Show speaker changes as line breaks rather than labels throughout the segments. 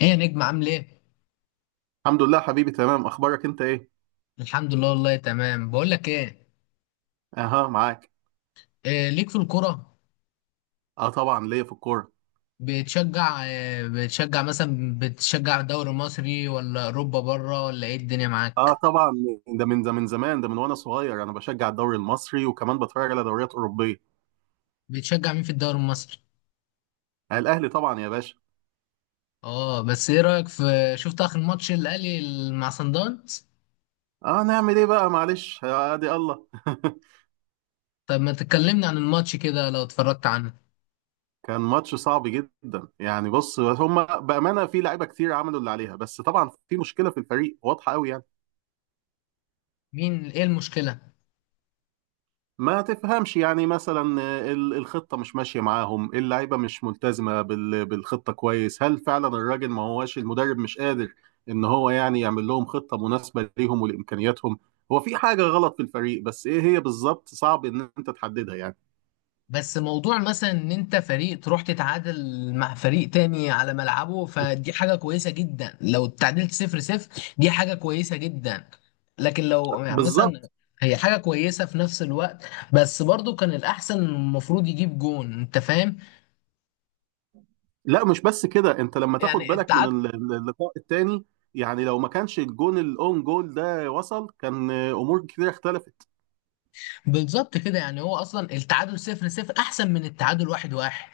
ايه يا نجم عامل ايه؟
الحمد لله حبيبي، تمام. اخبارك انت ايه؟
الحمد لله والله تمام. بقول لك ايه،
اها، معاك.
إيه ليك في الكرة؟
اه طبعا، ليا في الكوره.
بتشجع مثلا، بتشجع الدوري المصري ولا اوروبا بره ولا ايه الدنيا
اه
معاك؟
طبعا. ده من زمان، ده من وانا صغير انا بشجع الدوري المصري وكمان بتفرج على دوريات اوروبيه.
بتشجع مين في الدوري المصري؟
آه، الاهلي طبعا يا باشا.
اه، بس ايه رأيك في، شفت اخر ماتش الاهلي مع صن داونز؟
اه، نعمل ايه بقى؟ معلش، ادي الله.
طب ما تكلمني عن الماتش كده لو اتفرجت عنه.
كان ماتش صعب جدا يعني. بص، هم بامانه في لعيبه كتير، عملوا اللي عليها. بس طبعا في مشكله في الفريق واضحه قوي يعني.
ايه المشكلة؟
ما تفهمش يعني. مثلا، الخطة مش ماشية معاهم، اللعيبة مش ملتزمة بالخطة كويس. هل فعلا الراجل ما هواش المدرب، مش قادر ان هو يعني يعمل لهم خطة مناسبة ليهم ولإمكانياتهم. هو في حاجة غلط في الفريق، بس ايه هي بالظبط صعب ان انت تحددها يعني.
بس موضوع مثلا ان انت فريق تروح تتعادل مع فريق تاني على ملعبه، فدي حاجة كويسة جدا لو اتعادلت 0-0، دي حاجة كويسة جدا. لكن لو يعني مثلا،
بالظبط.
هي حاجة كويسة في نفس الوقت، بس برضو كان الأحسن المفروض يجيب جون، أنت فاهم؟
لا، مش بس كده. انت لما تاخد
يعني
بالك من
التعادل.
اللقاء التاني، يعني لو ما كانش الجون الاون جول ده وصل، كان امور كتير اختلفت.
بالظبط كده، يعني هو أصلا التعادل 0-0 أحسن من التعادل 1-1.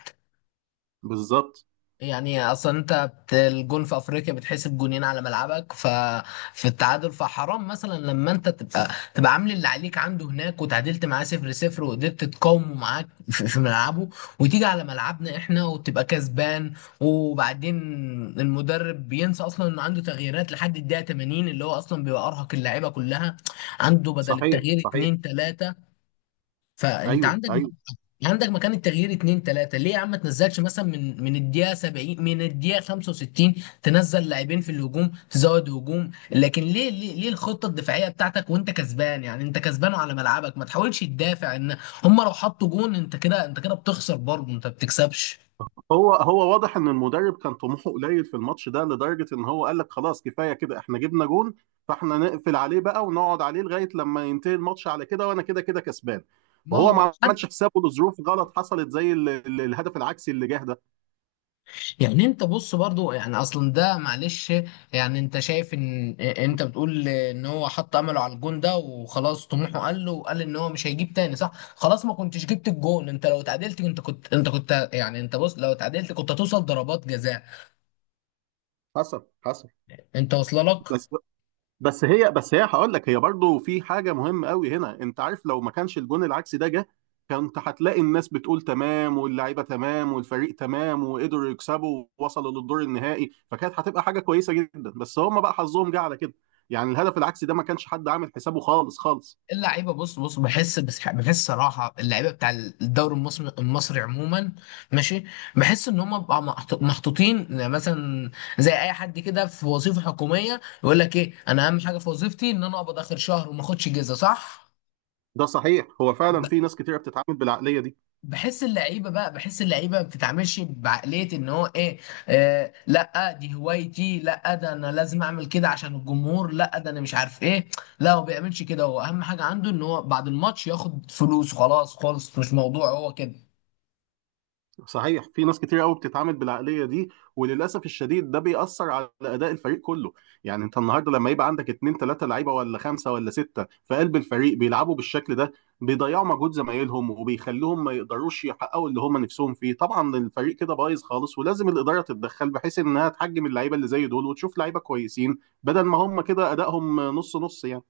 بالظبط.
يعني اصلا الجون في افريقيا بتحسب جونين على ملعبك، ففي التعادل، فحرام مثلا لما انت تبقى عامل اللي عليك عنده هناك وتعادلت معاه 0-0، وقدرت تقاومه معاك في ملعبه، وتيجي على ملعبنا احنا وتبقى كسبان. وبعدين، المدرب بينسى اصلا انه عنده تغييرات لحد الدقيقة 80 اللي هو اصلا بيبقى ارهق اللعيبة كلها. عنده بدل
صحيح،
التغيير
صحيح.
اتنين تلاتة، فانت
ايوه،
عندك،
ايوه.
عندك مكان التغيير اتنين تلاتة، ليه يا عم ما تنزلش مثلا من الدقيقة 70، من الدقيقة 65. تنزل لاعبين في الهجوم، تزود هجوم، لكن ليه ليه ليه الخطة الدفاعية بتاعتك وانت كسبان؟ يعني انت كسبان على ملعبك، ما تحاولش تدافع ان هم لو حطوا جون، انت كده بتخسر برضه، انت ما بتكسبش.
هو واضح ان المدرب كان طموحه قليل في الماتش ده، لدرجه ان هو قال لك خلاص كفايه كده، احنا جبنا جون. فاحنا نقفل عليه بقى ونقعد عليه لغايه لما ينتهي الماتش على كده، وانا كده كده كسبان.
ما
وهو
هو،
ما عملش حسابه لظروف غلط حصلت، زي الهدف العكسي اللي جه ده.
يعني انت بص برضو، يعني اصلا ده معلش. يعني انت شايف ان انت بتقول ان هو حط امله على الجون ده وخلاص طموحه قل له، وقال ان هو مش هيجيب تاني، صح، خلاص ما كنتش جبت الجون. انت لو اتعادلت، انت كنت يعني انت بص لو اتعادلت كنت هتوصل ضربات جزاء.
حصل، حصل.
انت واصله لك.
بس بس هي هقول لك هي برضو في حاجه مهمه قوي هنا. انت عارف لو ما كانش الجون العكسي ده جه، كنت هتلاقي الناس بتقول تمام، واللعيبه تمام، والفريق تمام، وقدروا يكسبوا ووصلوا للدور النهائي، فكانت هتبقى حاجه كويسه جدا. بس هم بقى حظهم جه على كده. يعني الهدف العكسي ده، ما كانش حد عامل حسابه خالص خالص.
اللعيبه بص بص، بحس بس بحس صراحه، اللعيبه بتاع الدوري المصري، المصري عموما، ماشي، بحس ان هم بقى محطوطين مثلا زي اي حد كده في وظيفه حكوميه، يقول لك ايه، انا اهم حاجه في وظيفتي ان انا اقبض اخر شهر وما اخدش جزء صح.
ده صحيح، هو فعلا في ناس كتيره بتتعامل بالعقليه دي.
بحس اللعيبه ما بتتعاملش بعقليه ان هو ايه. آه لا، دي هوايتي، لا ده انا لازم اعمل كده عشان الجمهور، لا ده انا مش عارف ايه. لا هو بيعملش كده، هو اهم حاجه عنده ان هو بعد الماتش ياخد فلوس، خلاص خالص مش موضوع هو كده.
صحيح، في ناس كتير قوي بتتعامل بالعقليه دي. وللاسف الشديد، ده بيأثر على اداء الفريق كله. يعني انت النهارده لما يبقى عندك اتنين تلاته لعيبه ولا خمسه ولا سته في قلب الفريق بيلعبوا بالشكل ده، بيضيعوا مجهود زمايلهم وبيخلوهم ما يقدروش يحققوا اللي هم نفسهم فيه. طبعا الفريق كده بايظ خالص، ولازم الاداره تتدخل بحيث انها تحجم اللعيبه اللي زي دول وتشوف لعيبه كويسين بدل ما هم كده ادائهم نص نص يعني.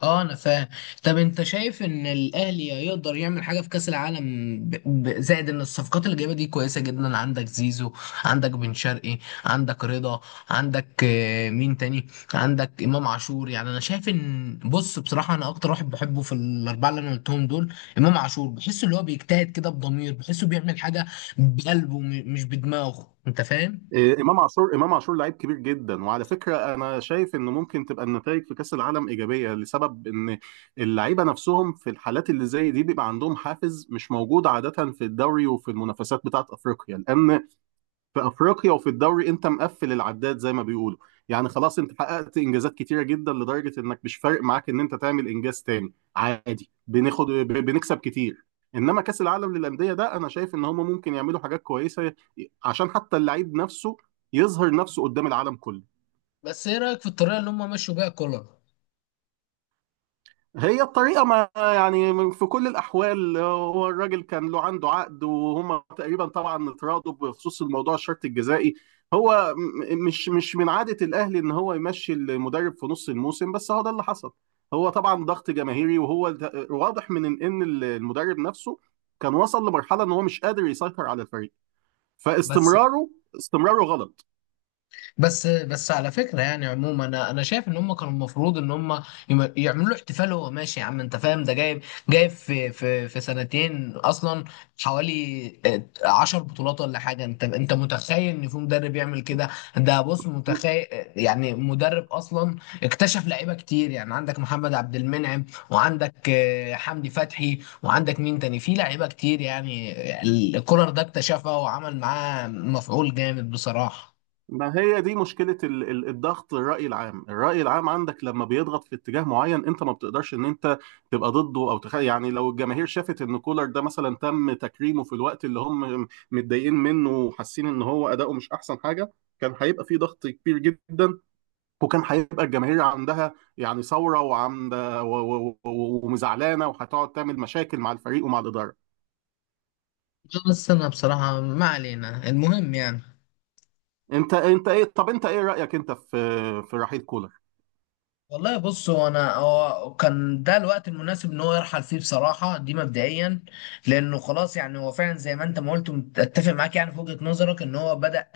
اه انا فاهم. طب انت شايف ان الاهلي يقدر يعمل حاجه في كاس العالم؟ زائد ان الصفقات اللي جايبه دي كويسه جدا، عندك زيزو، عندك بن شرقي، عندك رضا، عندك مين تاني، عندك امام عاشور. يعني انا شايف ان، بص بصراحه، انا اكتر واحد بحبه في الاربعه اللي انا قلتهم دول امام عاشور، بحسه اللي هو بيجتهد كده بضمير، بحسه بيعمل حاجه بقلبه مش بدماغه، انت فاهم.
إيه، امام عاشور لعيب كبير جدا. وعلى فكره، انا شايف انه ممكن تبقى النتائج في كاس العالم ايجابيه، لسبب ان اللعيبه نفسهم في الحالات اللي زي دي بيبقى عندهم حافز مش موجود عاده في الدوري وفي المنافسات بتاعه افريقيا، لان في افريقيا وفي الدوري انت مقفل العداد زي ما بيقولوا. يعني خلاص، انت حققت انجازات كتيره جدا لدرجه انك مش فارق معاك ان انت تعمل انجاز تاني عادي، بنكسب كتير. انما كاس العالم للانديه ده، انا شايف ان هم ممكن يعملوا حاجات كويسه، عشان حتى اللعيب نفسه يظهر نفسه قدام العالم كله.
بس ايه رايك في الطريقه اللي هم مشوا بيها كولر؟
هي الطريقة، ما يعني في كل الأحوال هو الراجل كان له عنده عقد، وهما تقريبا طبعا اتراضوا بخصوص الموضوع، الشرط الجزائي. هو مش من عادة الأهلي إن هو يمشي المدرب في نص الموسم، بس هو ده اللي حصل. هو طبعا ضغط جماهيري، وهو واضح من إن المدرب نفسه كان وصل لمرحلة إن هو مش قادر يسيطر على الفريق.
بس
فاستمراره استمراره غلط.
بس بس على فكره يعني عموما، انا شايف ان هم كانوا المفروض ان هم يعملوا له احتفال وهو ماشي يا عم، انت فاهم، ده جايب في سنتين اصلا، حوالي 10 بطولات ولا حاجه. انت انت متخيل ان في مدرب يعمل كده؟ ده بص متخيل، يعني مدرب اصلا اكتشف لعيبه كتير، يعني عندك محمد عبد المنعم، وعندك حمدي فتحي، وعندك مين تاني في لعيبه كتير يعني. الكولر ده اكتشفها وعمل معاه مفعول جامد بصراحه.
ما هي دي مشكلة الضغط، الرأي العام. الرأي العام عندك لما بيضغط في اتجاه معين، انت ما بتقدرش ان انت تبقى ضده او يعني لو الجماهير شافت ان كولر ده مثلا تم تكريمه في الوقت اللي هم متضايقين منه وحاسين ان هو اداؤه مش احسن حاجة، كان هيبقى في ضغط كبير جدا. وكان هيبقى الجماهير عندها يعني ثورة وعمدة ومزعلانة، وهتقعد تعمل مشاكل مع الفريق ومع الإدارة.
بس انا بصراحة، ما علينا، المهم يعني.
انت انت ايه طب، انت ايه رأيك انت في في رحيل كولر؟
والله بص، هو كان ده الوقت المناسب ان هو يرحل فيه بصراحه دي، مبدئيا لانه خلاص، يعني هو فعلا زي ما انت ما قلت، اتفق معاك يعني في وجهه نظرك ان هو بدا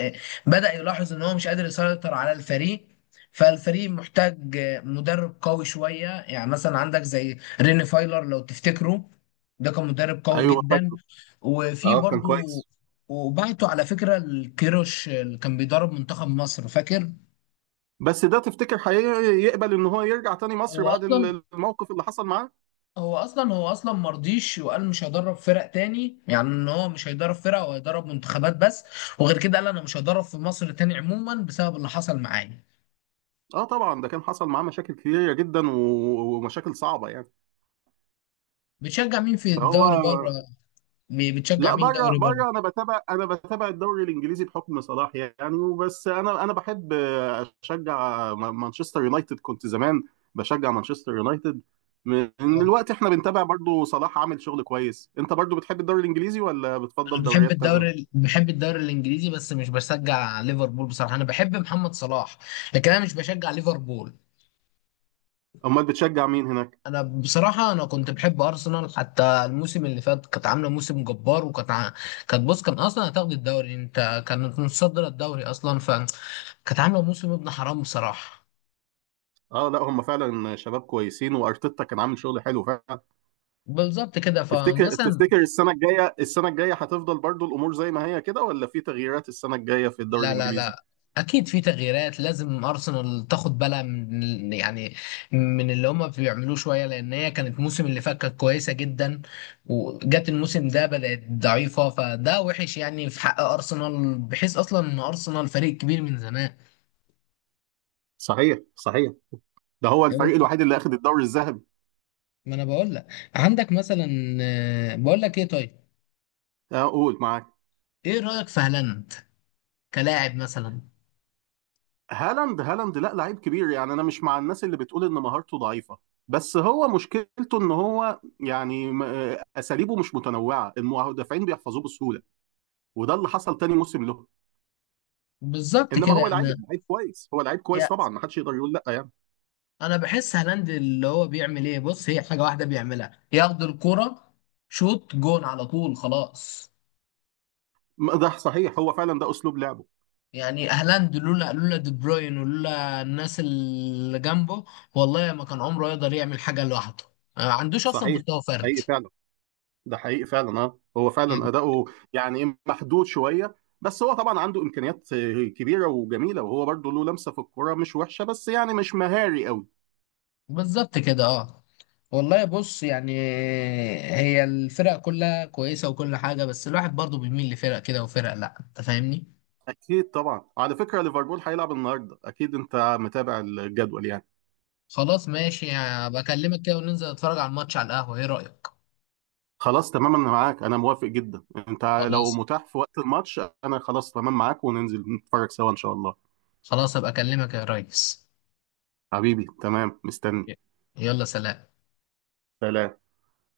بدا يلاحظ ان هو مش قادر يسيطر على الفريق. فالفريق محتاج مدرب قوي شويه، يعني مثلا عندك زي ريني فايلر لو تفتكره، ده كان مدرب قوي
ايوه،
جدا.
فاكره.
وفي
اه كان
برضو،
كويس.
وبعته على فكره الكيروش اللي كان بيدرب منتخب مصر، فاكر؟
بس ده تفتكر هيقبل ان هو يرجع تاني مصر
هو
بعد
اصلا
الموقف اللي حصل معاه؟
هو اصلا مرضيش وقال مش هيدرب فرق تاني، يعني ان هو مش هيدرب فرق، هو هيدرب منتخبات بس. وغير كده قال انا مش هدرب في مصر تاني عموما بسبب اللي حصل معايا.
اه طبعا، ده كان حصل معاه مشاكل كتيرة جدا ومشاكل صعبة يعني.
بتشجع مين في
فهو.
الدوري بره؟ بتشجع
لا،
مين
بره
دوري بره؟
بره انا بتابع، الدوري الانجليزي بحكم صلاح يعني. وبس، انا بحب اشجع مانشستر يونايتد. كنت زمان بشجع مانشستر يونايتد من
اه،
الوقت. احنا بنتابع برضو، صلاح عامل شغل كويس. انت برضو بتحب الدوري الانجليزي ولا
انا
بتفضل دوريات تانية؟
بحب الدوري الانجليزي بس مش بشجع ليفربول بصراحه، انا بحب محمد صلاح، لكن انا مش بشجع ليفربول.
امال بتشجع مين هناك؟
انا بصراحه، انا كنت بحب ارسنال، حتى الموسم اللي فات كانت عامله موسم جبار، وكانت كانت بص، كان اصلا هتاخد الدوري، انت كانت متصدره الدوري اصلا، فكانت عامله موسم ابن حرام بصراحه.
اه لا، هم فعلا شباب كويسين، وارتيتا كان عامل شغل حلو فعلا.
بالظبط كده،
تفتكر
فمثلا،
تفتكر السنه الجايه هتفضل برضو الامور زي ما هي كده، ولا في تغييرات السنه الجايه في الدوري
لا لا
الانجليزي؟
لا، اكيد في تغييرات، لازم ارسنال تاخد بالها من، يعني من اللي هما بيعملوه شويه، لان هي كانت الموسم اللي فات كانت كويسه جدا، وجت الموسم ده بدات ضعيفه، فده وحش يعني في حق ارسنال بحيث اصلا ان ارسنال فريق كبير من زمان.
صحيح، صحيح. ده هو
أيوة.
الفريق الوحيد اللي اخذ الدوري الذهبي.
ما انا بقول لك، عندك مثلا، بقول لك ايه طيب،
قول معاك.
ايه رايك في هالاند كلاعب مثلا؟
هالاند، لا، لعيب كبير يعني. انا مش مع الناس اللي بتقول ان مهارته ضعيفه، بس هو مشكلته ان هو يعني اساليبه مش متنوعه، المدافعين بيحفظوه بسهوله، وده اللي حصل تاني موسم له.
بالظبط
انما
كده.
هو لعيب
انا
لعيب كويس، هو لعيب كويس طبعا، ما حدش يقدر يقول لا يعني.
انا بحس هالاند اللي هو بيعمل ايه، بص هي حاجه واحده بيعملها، ياخد الكرة، شوط جون على طول، خلاص.
ما ده صحيح، هو فعلا ده اسلوب لعبه.
يعني هالاند لولا دي بروين ولولا الناس اللي جنبه، والله ما كان عمره يقدر يعمل حاجه لوحده. ما عندوش اصلا
صحيح.
مستوى فردي
حقيقي فعلا. ده حقيقي فعلا. اه، هو فعلا
يعني.
اداؤه يعني إيه، محدود شويه. بس هو طبعا عنده امكانيات كبيره وجميله، وهو برضه له لمسه في الكوره مش وحشه، بس يعني مش مهاري قوي.
بالظبط كده، اه، والله بص يعني هي الفرق كلها كويسه وكل حاجه، بس الواحد برضه بيميل لفرق كده وفرق لا، انت فاهمني.
اكيد طبعا. على فكره، ليفربول هيلعب النهارده، اكيد انت متابع الجدول يعني.
خلاص ماشي، بكلمك كده وننزل نتفرج على الماتش على القهوه، ايه رايك؟
خلاص تمام، انا معاك. انا موافق جدا. انت، لو
خلاص،
متاح في وقت الماتش، انا خلاص تمام معاك وننزل نتفرج سوا ان شاء الله.
خلاص ابقى اكلمك يا ريس.
حبيبي تمام، مستني.
ي- يلا سلام.
سلام.